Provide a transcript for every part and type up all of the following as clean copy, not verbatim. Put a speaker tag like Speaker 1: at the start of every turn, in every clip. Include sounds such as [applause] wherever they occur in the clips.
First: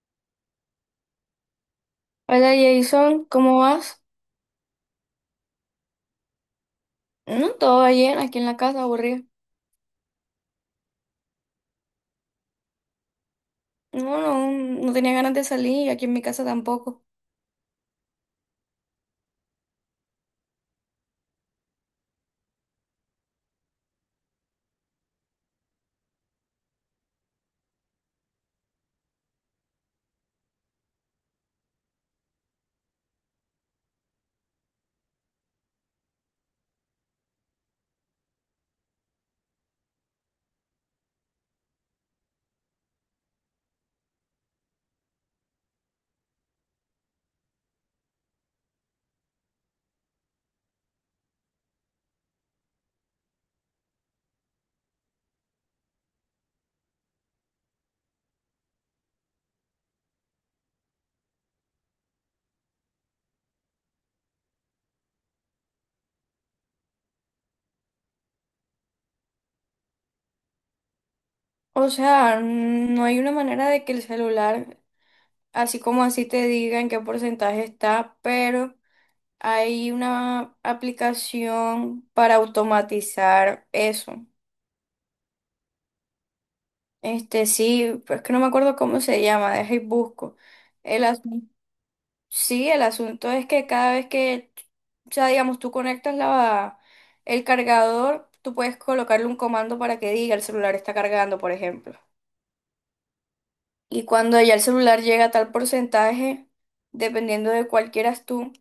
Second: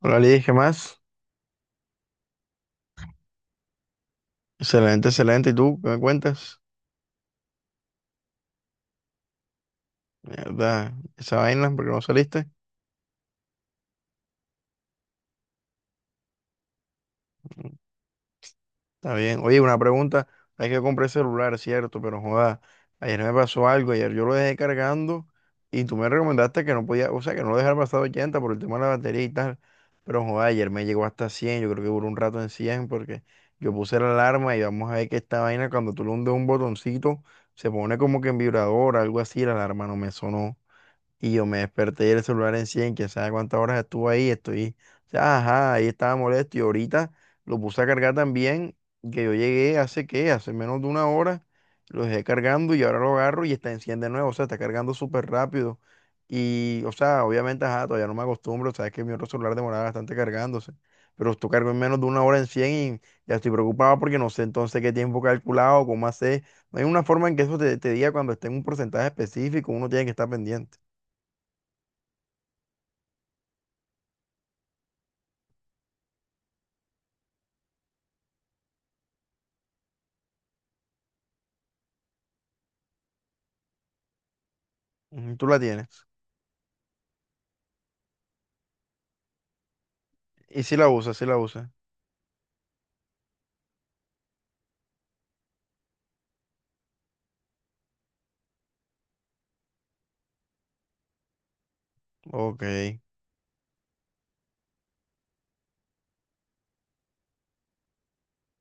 Speaker 1: Hola, Liz, ¿qué más?
Speaker 2: Hola Jason, ¿cómo vas?
Speaker 1: Excelente, excelente. ¿Y tú qué me cuentas?
Speaker 2: No, todo bien, aquí en la casa, aburrido.
Speaker 1: Mierda, esa vaina, ¿porque no saliste?
Speaker 2: No, no, no tenía ganas de salir y aquí en mi casa tampoco.
Speaker 1: Está bien. Oye, una pregunta. Hay que comprar celular, cierto, pero joda, ayer me pasó algo. Ayer yo lo dejé cargando y tú me recomendaste que no podía, o sea, que no lo dejara pasar 80 por el tema de la batería y tal. Pero joda, ayer me llegó hasta 100. Yo creo que duró un rato en 100 porque yo puse la alarma y vamos a ver que esta vaina, cuando tú le hundes un botoncito, se pone como que en vibrador, algo así. La alarma no me sonó. Y yo me desperté y el celular en 100, quién sabe cuántas horas estuvo ahí, estoy, o sea, ajá, ahí estaba molesto y ahorita lo puse a cargar también, que yo llegué hace qué, hace menos de una hora, lo dejé cargando y ahora lo agarro y está en 100 de nuevo, o sea, está cargando súper rápido. Y, o sea, obviamente, ajá, todavía no me acostumbro, sabes que mi otro celular demoraba bastante cargándose, pero esto cargo en menos de una hora en 100 y ya estoy preocupado porque no sé entonces qué tiempo calculado, cómo hacer. No hay una forma en que eso te diga cuando esté en un porcentaje específico, uno tiene que estar pendiente.
Speaker 2: O sea, no hay una manera de que el celular, así como así te diga en qué porcentaje está, pero hay una aplicación para automatizar eso.
Speaker 1: Ujú, tú la tienes.
Speaker 2: Este sí, pero es que no me acuerdo cómo se llama, deja y busco.
Speaker 1: Y si la
Speaker 2: El
Speaker 1: usas, si la
Speaker 2: asunto.
Speaker 1: usas.
Speaker 2: Sí, el asunto es que cada vez que, o sea, digamos, tú conectas el cargador, tú puedes colocarle un comando para que diga el celular está cargando, por ejemplo.
Speaker 1: Ok.
Speaker 2: Y cuando ya el celular llega a tal porcentaje, dependiendo de cuál quieras tú,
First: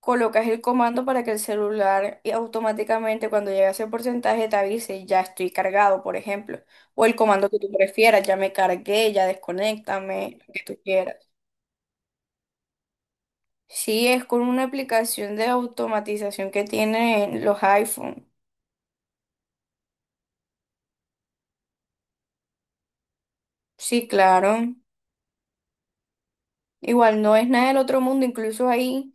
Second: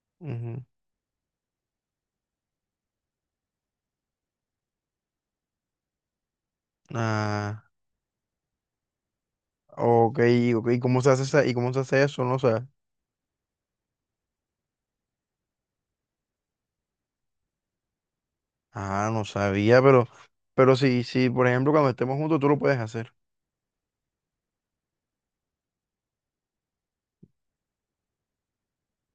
Speaker 2: colocas el
Speaker 1: Ujú.
Speaker 2: comando para que el celular y automáticamente cuando llega a ese porcentaje te avise, ya estoy cargado, por ejemplo. O el comando que
Speaker 1: Ah,
Speaker 2: tú prefieras, ya me cargué, ya
Speaker 1: ok,
Speaker 2: desconéctame, lo que
Speaker 1: ok.
Speaker 2: tú
Speaker 1: ¿Y cómo se
Speaker 2: quieras.
Speaker 1: hace y cómo se hace eso? No sé.
Speaker 2: Sí, es con una aplicación de automatización que tienen los iPhone.
Speaker 1: Ah, no sabía, pero, sí, sí, por ejemplo, cuando estemos juntos, tú lo puedes hacer.
Speaker 2: Sí, claro. Igual no es nada del otro mundo, incluso ahí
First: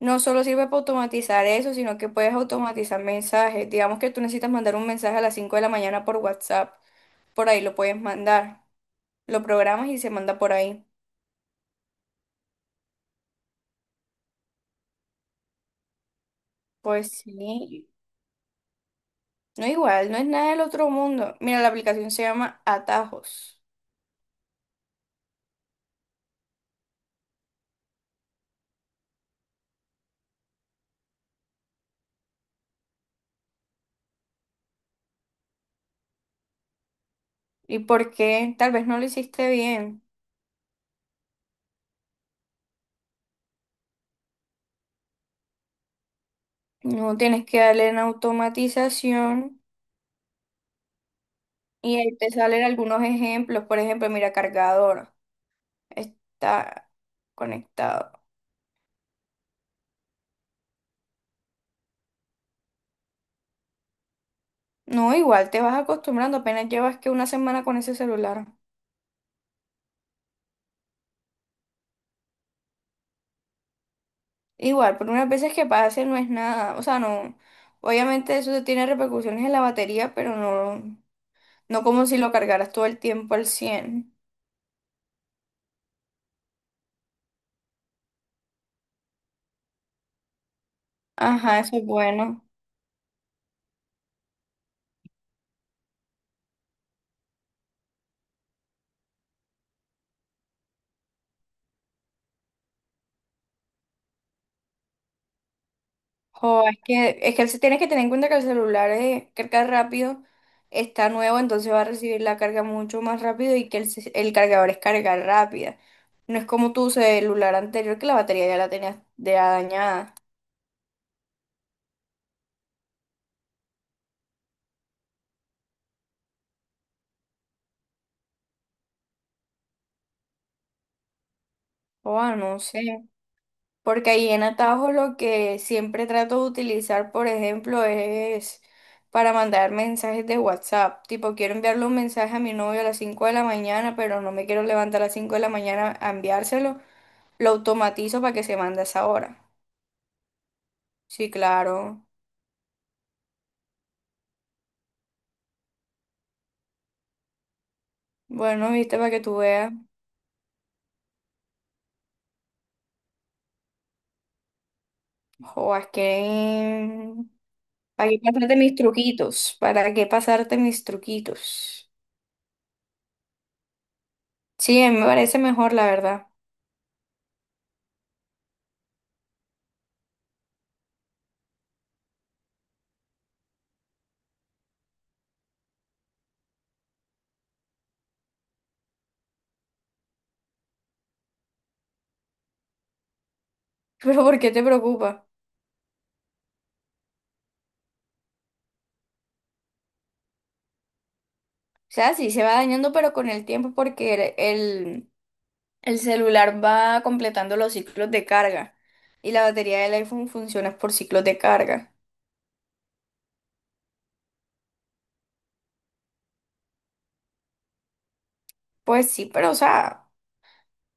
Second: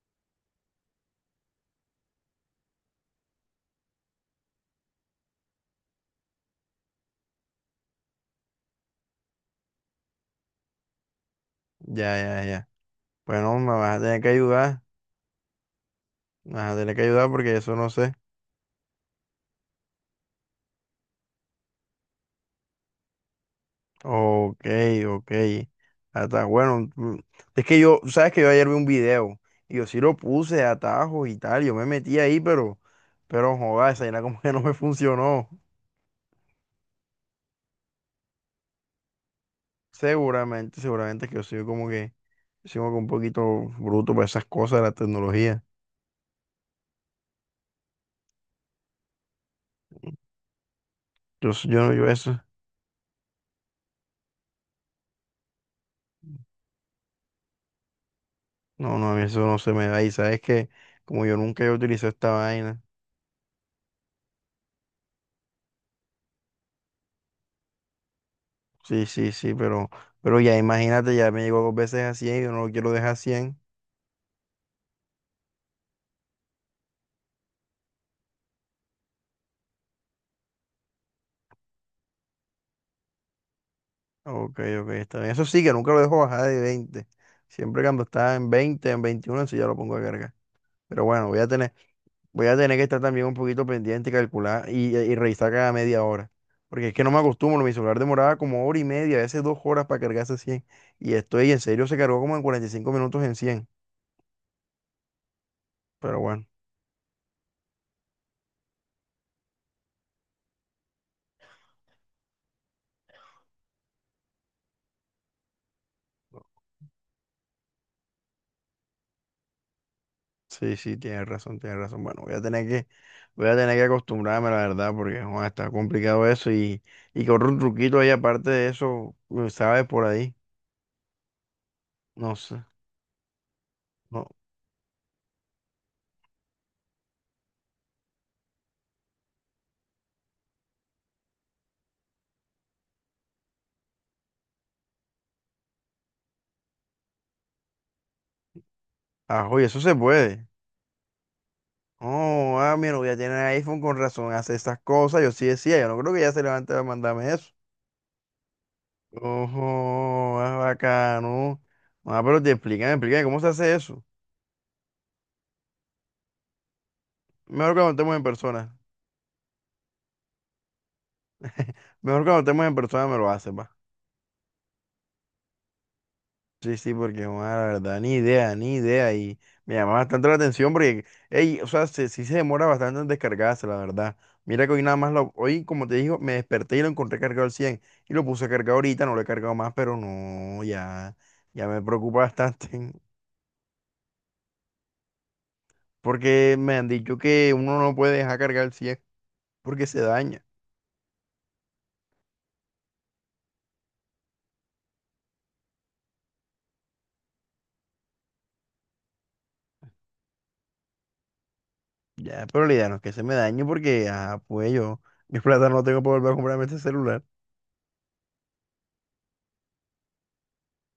Speaker 2: no solo sirve para automatizar eso, sino que puedes automatizar mensajes. Digamos que tú necesitas mandar un mensaje a las 5 de la mañana por WhatsApp, por ahí lo puedes mandar. Lo programas y se manda por ahí.
Speaker 1: Ya, ya, ya. Bueno, me vas a tener que ayudar. Me vas a tener que
Speaker 2: Pues
Speaker 1: ayudar porque eso
Speaker 2: sí,
Speaker 1: no sé.
Speaker 2: no igual, no es nada del otro mundo. Mira, la aplicación se llama Atajos.
Speaker 1: Ok, ok. Hasta bueno. Es que yo, sabes que yo ayer vi un video y yo sí lo puse de atajos y tal. Yo me metí ahí, pero, joder, esa vaina como que no me funcionó.
Speaker 2: ¿Y por qué? Tal vez no lo hiciste bien.
Speaker 1: Seguramente, seguramente que yo soy como que un poquito bruto para esas cosas de la tecnología.
Speaker 2: No tienes que darle en automatización
Speaker 1: Yo, yo no,
Speaker 2: y
Speaker 1: yo
Speaker 2: ahí te
Speaker 1: eso,
Speaker 2: salen algunos ejemplos. Por ejemplo, mira, cargador está conectado.
Speaker 1: no, no, a mí eso no se me da. Y sabes que, como yo nunca he utilizado esta vaina,
Speaker 2: No, igual te vas acostumbrando, apenas llevas que una semana con ese celular.
Speaker 1: sí, sí, sí, pero ya imagínate, ya me llegó dos veces a 100 y yo no lo quiero dejar a 100.
Speaker 2: Igual, por unas veces que pase no es nada. O sea, no. Obviamente eso tiene repercusiones en la batería, pero no como si lo cargaras todo el tiempo al cien.
Speaker 1: Ok, ok, está bien. Eso sí, que nunca lo dejo bajar de 20. Siempre cuando está en 20, en 21 sí ya lo pongo a cargar. Pero bueno, voy a
Speaker 2: Ajá,
Speaker 1: tener,
Speaker 2: eso es bueno.
Speaker 1: voy a tener que estar también un poquito pendiente y calcular y revisar cada media hora. Porque es que no me acostumbro, mi celular demoraba como hora y media, a veces 2 horas para cargarse 100. Y estoy en serio, se cargó como en 45 minutos en 100. Pero bueno,
Speaker 2: O es que, tienes que tener en cuenta que el celular es carga rápido, está nuevo, entonces va a recibir la carga mucho más rápido y que el cargador es carga rápida. No es como tu celular anterior que la batería ya la tenías de dañada.
Speaker 1: sí, sí, tienes razón, tienes razón. Bueno, voy a tener que acostumbrarme, la verdad, porque joder, está complicado eso. Y corre un truquito ahí aparte de eso, ¿sabes? Por ahí.
Speaker 2: O
Speaker 1: No
Speaker 2: ah, no
Speaker 1: sé.
Speaker 2: sé. Porque
Speaker 1: No.
Speaker 2: ahí en Atajo lo que siempre trato de utilizar, por ejemplo, es para mandar mensajes de WhatsApp. Tipo, quiero enviarle un mensaje a mi novio a las 5 de la mañana, pero no me quiero levantar a las 5 de la mañana a enviárselo. Lo automatizo para que se mande a esa hora.
Speaker 1: Ajo, y eso se puede.
Speaker 2: Sí, claro.
Speaker 1: Oh, ah, mi novia tiene iPhone con razón, hace esas cosas. Yo sí decía, yo no creo que ella se levante a mandarme eso.
Speaker 2: Bueno, viste, para que tú veas.
Speaker 1: Ojo, es bacano. Ah, pero te explícame explican cómo se hace eso.
Speaker 2: O es que...
Speaker 1: Mejor cuando
Speaker 2: ¿Para
Speaker 1: estemos
Speaker 2: qué
Speaker 1: en
Speaker 2: pasarte mis
Speaker 1: persona.
Speaker 2: truquitos? ¿Para qué pasarte mis truquitos?
Speaker 1: Mejor cuando estemos en persona me lo haces, va.
Speaker 2: Sí, a mí me parece mejor, la verdad.
Speaker 1: Sí, sí, porque bueno, la verdad, ni idea, ni idea. Y me llama bastante la atención porque, ey, o sea, sí se demora bastante en descargarse, la verdad. Mira que hoy nada más hoy, como te digo, me desperté y lo encontré cargado al 100 y lo puse a cargar ahorita, no lo he cargado más, pero no, ya, ya me preocupa bastante [laughs]
Speaker 2: [laughs] Pero ¿por qué te preocupa?
Speaker 1: porque me han dicho que uno no puede dejar cargar el 100 porque se daña.
Speaker 2: O sea, sí, se va dañando, pero con el tiempo porque el celular va completando los ciclos de carga. Y la batería del iPhone funciona por ciclos de carga.
Speaker 1: Ya, pero la idea no es que se me dañe porque, ah, pues yo, mis plata no tengo para volver a comprarme este celular.
Speaker 2: Pues sí, pero o sea...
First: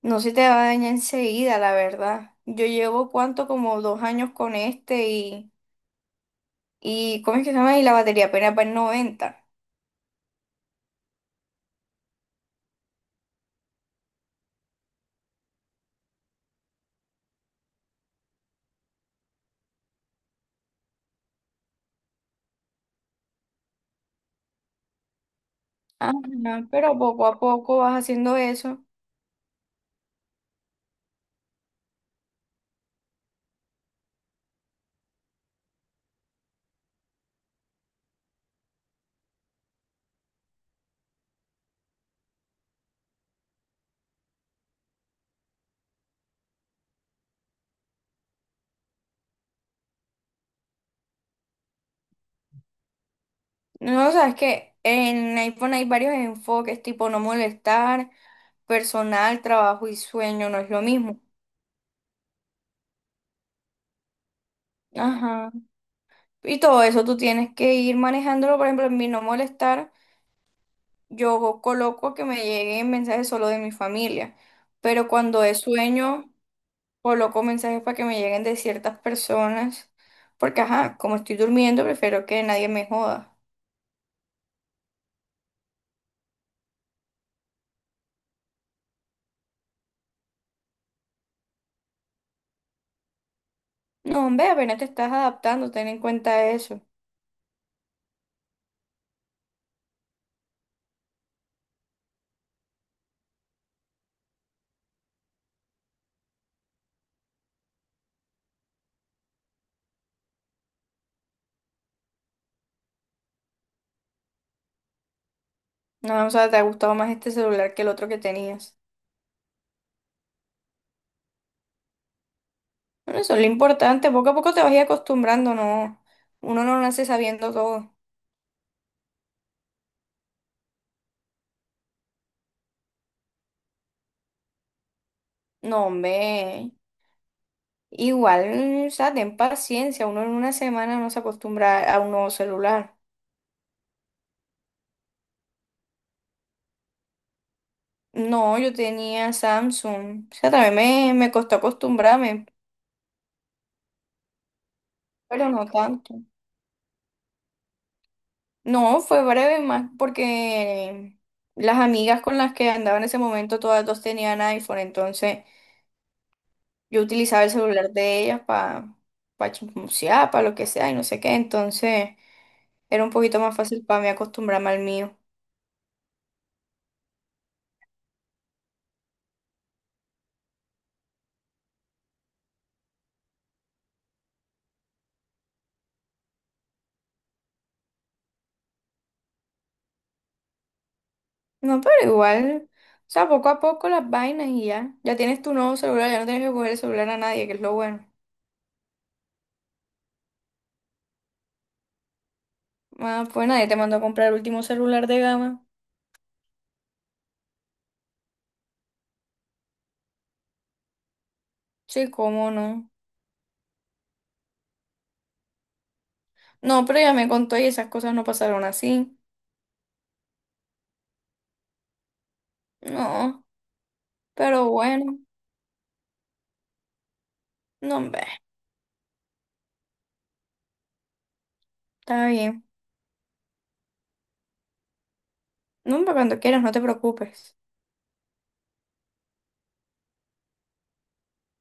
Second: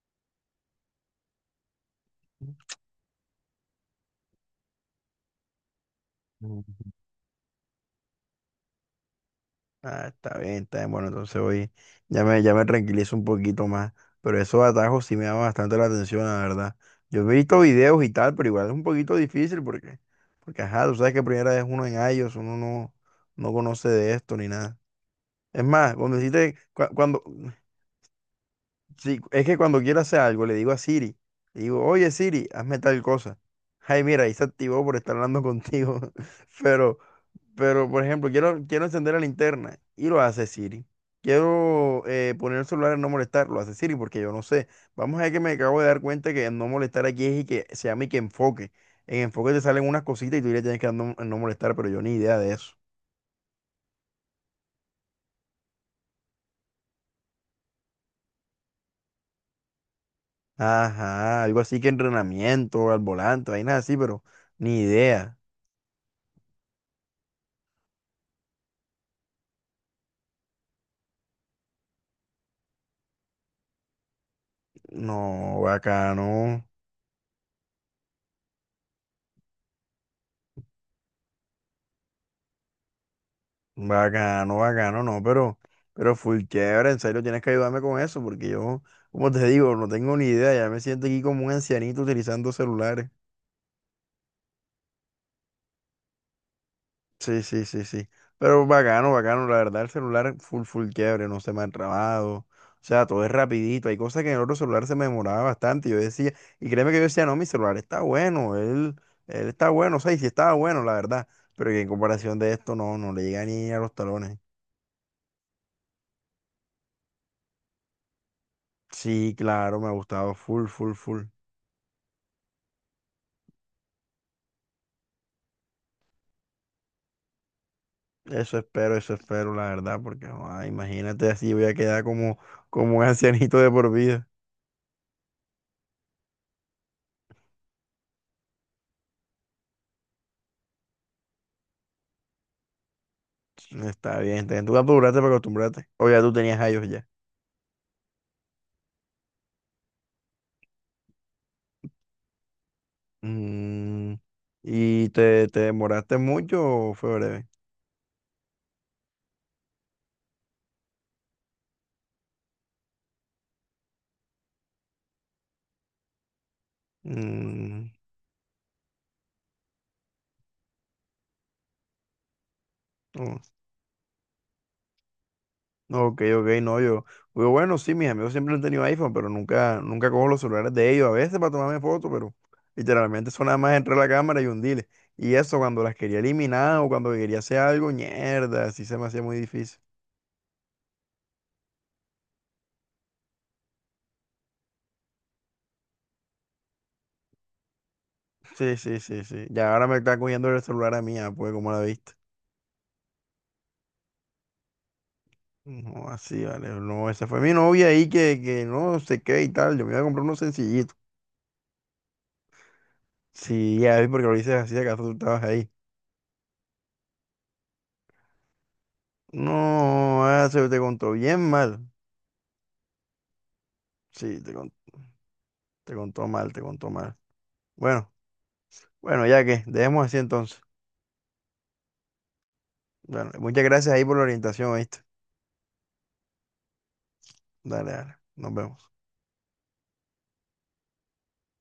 Speaker 2: No se te va a dañar enseguida, la verdad. Yo llevo cuánto, como 2 años con este y ¿cómo es que se llama? Y la batería apenas va en 90.
Speaker 1: Ah, está bien, está bien. Bueno, entonces hoy ya me tranquilizo un poquito más. Pero esos atajos sí me llaman bastante la atención, la verdad. Yo he visto videos y tal, pero igual es un poquito difícil porque, ajá, tú sabes que primera vez uno en iOS, uno no conoce de esto ni nada. Es más,
Speaker 2: Ajá,
Speaker 1: cuando hiciste,
Speaker 2: pero
Speaker 1: cuando,
Speaker 2: poco a poco vas haciendo eso.
Speaker 1: sí, es que cuando quiero hacer algo, le digo a Siri, le digo, oye Siri, hazme tal cosa. Ay, mira, ahí se activó por estar hablando contigo. [laughs] Pero, pero por ejemplo, quiero encender la linterna y lo hace Siri. Quiero poner el celular en no molestar, lo hace Siri porque yo no sé. Vamos a ver que me acabo de dar cuenta que en no molestar aquí es y que se llama y que enfoque. En enfoque te salen unas cositas y tú le tienes que dar no, en no molestar, pero yo ni idea de eso.
Speaker 2: No, o sea, es que en iPhone hay varios enfoques, tipo no molestar, personal, trabajo y sueño, no es lo mismo.
Speaker 1: Ajá, algo así que entrenamiento al volante, vainas así, pero ni idea.
Speaker 2: Ajá. Y todo eso tú tienes que ir manejándolo, por ejemplo, en mi no molestar, yo coloco que me lleguen mensajes solo de mi familia, pero cuando es
Speaker 1: No,
Speaker 2: sueño...
Speaker 1: bacano,
Speaker 2: coloco mensajes para que me lleguen de ciertas personas, porque ajá, como estoy durmiendo, prefiero que nadie me joda.
Speaker 1: bacano, bacano, no, pero full chévere, en serio tienes que ayudarme con eso, porque yo, como te digo, no tengo ni idea, ya me siento aquí como un ancianito utilizando celulares.
Speaker 2: No, hombre, apenas te estás adaptando, ten en cuenta eso.
Speaker 1: Sí, sí, sí, sí. Pero bacano, bacano, la verdad, el celular full, full quiebre, no se me ha trabado. O sea, todo es rapidito. Hay cosas que en el otro celular se me demoraba bastante. Yo decía, y créeme que yo decía, no, mi celular está bueno, él está bueno, o sea, y sí estaba bueno, la verdad. Pero que en comparación de esto, no, no le llega ni a los talones.
Speaker 2: No, o sea, te ha gustado más este celular que el otro que tenías.
Speaker 1: Sí, claro, me ha gustado full, full, full.
Speaker 2: Bueno, eso es lo importante, poco a poco te vas a ir acostumbrando, no, uno no nace sabiendo todo.
Speaker 1: Eso espero, la verdad, porque joda, imagínate así voy a quedar como, un ancianito de por vida.
Speaker 2: No, hombre, igual, o sea, ten paciencia, uno en una semana no se acostumbra a un nuevo celular.
Speaker 1: Está bien, está bien. Tú apuraste para acostumbrarte. O ya tú tenías a ellos ya.
Speaker 2: No, yo tenía Samsung, o sea, también me costó acostumbrarme,
Speaker 1: Mm, ¿Y te,
Speaker 2: pero
Speaker 1: te
Speaker 2: no tanto.
Speaker 1: demoraste mucho o fue breve?
Speaker 2: No, fue breve más porque las amigas con las que andaba en ese momento todas dos tenían iPhone, entonces yo utilizaba el
Speaker 1: Mm,
Speaker 2: celular de ellas para pa chismosear, para lo que sea y no sé qué, entonces era un poquito más fácil para mí acostumbrarme al mío.
Speaker 1: Ok, ok, no, yo, bueno, sí, mis amigos siempre han tenido iPhone, pero nunca, nunca cojo los celulares de ellos, a veces para tomarme fotos, pero literalmente son nada más entre la cámara y hundirle. Y eso cuando las quería eliminar o cuando quería hacer algo, mierda, así se me hacía muy difícil.
Speaker 2: No, pero igual, o sea, poco a poco las vainas y ya, ya tienes tu nuevo celular, ya no tienes que coger el celular a nadie, que es lo bueno.
Speaker 1: Sí, sí, sí, sí. Ya ahora me está cogiendo el celular a mí, ah, pues, como la viste?
Speaker 2: Ah, pues nadie te mandó a comprar el último celular de gama.
Speaker 1: No, así, vale, no, esa fue mi novia ahí que no sé qué y tal, yo me iba a comprar uno sencillito.
Speaker 2: Sí, cómo no.
Speaker 1: Sí, ya vi porque lo dices así, acaso tú estabas ahí.
Speaker 2: No, pero ya me contó y esas cosas no pasaron así.
Speaker 1: No, ah, se te contó bien mal.
Speaker 2: No.
Speaker 1: Sí, te
Speaker 2: Pero
Speaker 1: contó.
Speaker 2: bueno,
Speaker 1: Te contó mal, te contó mal.
Speaker 2: no,
Speaker 1: Bueno,
Speaker 2: hombre,
Speaker 1: bueno, ya que, dejemos así entonces.
Speaker 2: está bien.
Speaker 1: Bueno, muchas gracias ahí por la orientación, ¿viste?
Speaker 2: No, hombre, cuando quieras, no te preocupes.
Speaker 1: Dale, dale. Nos vemos.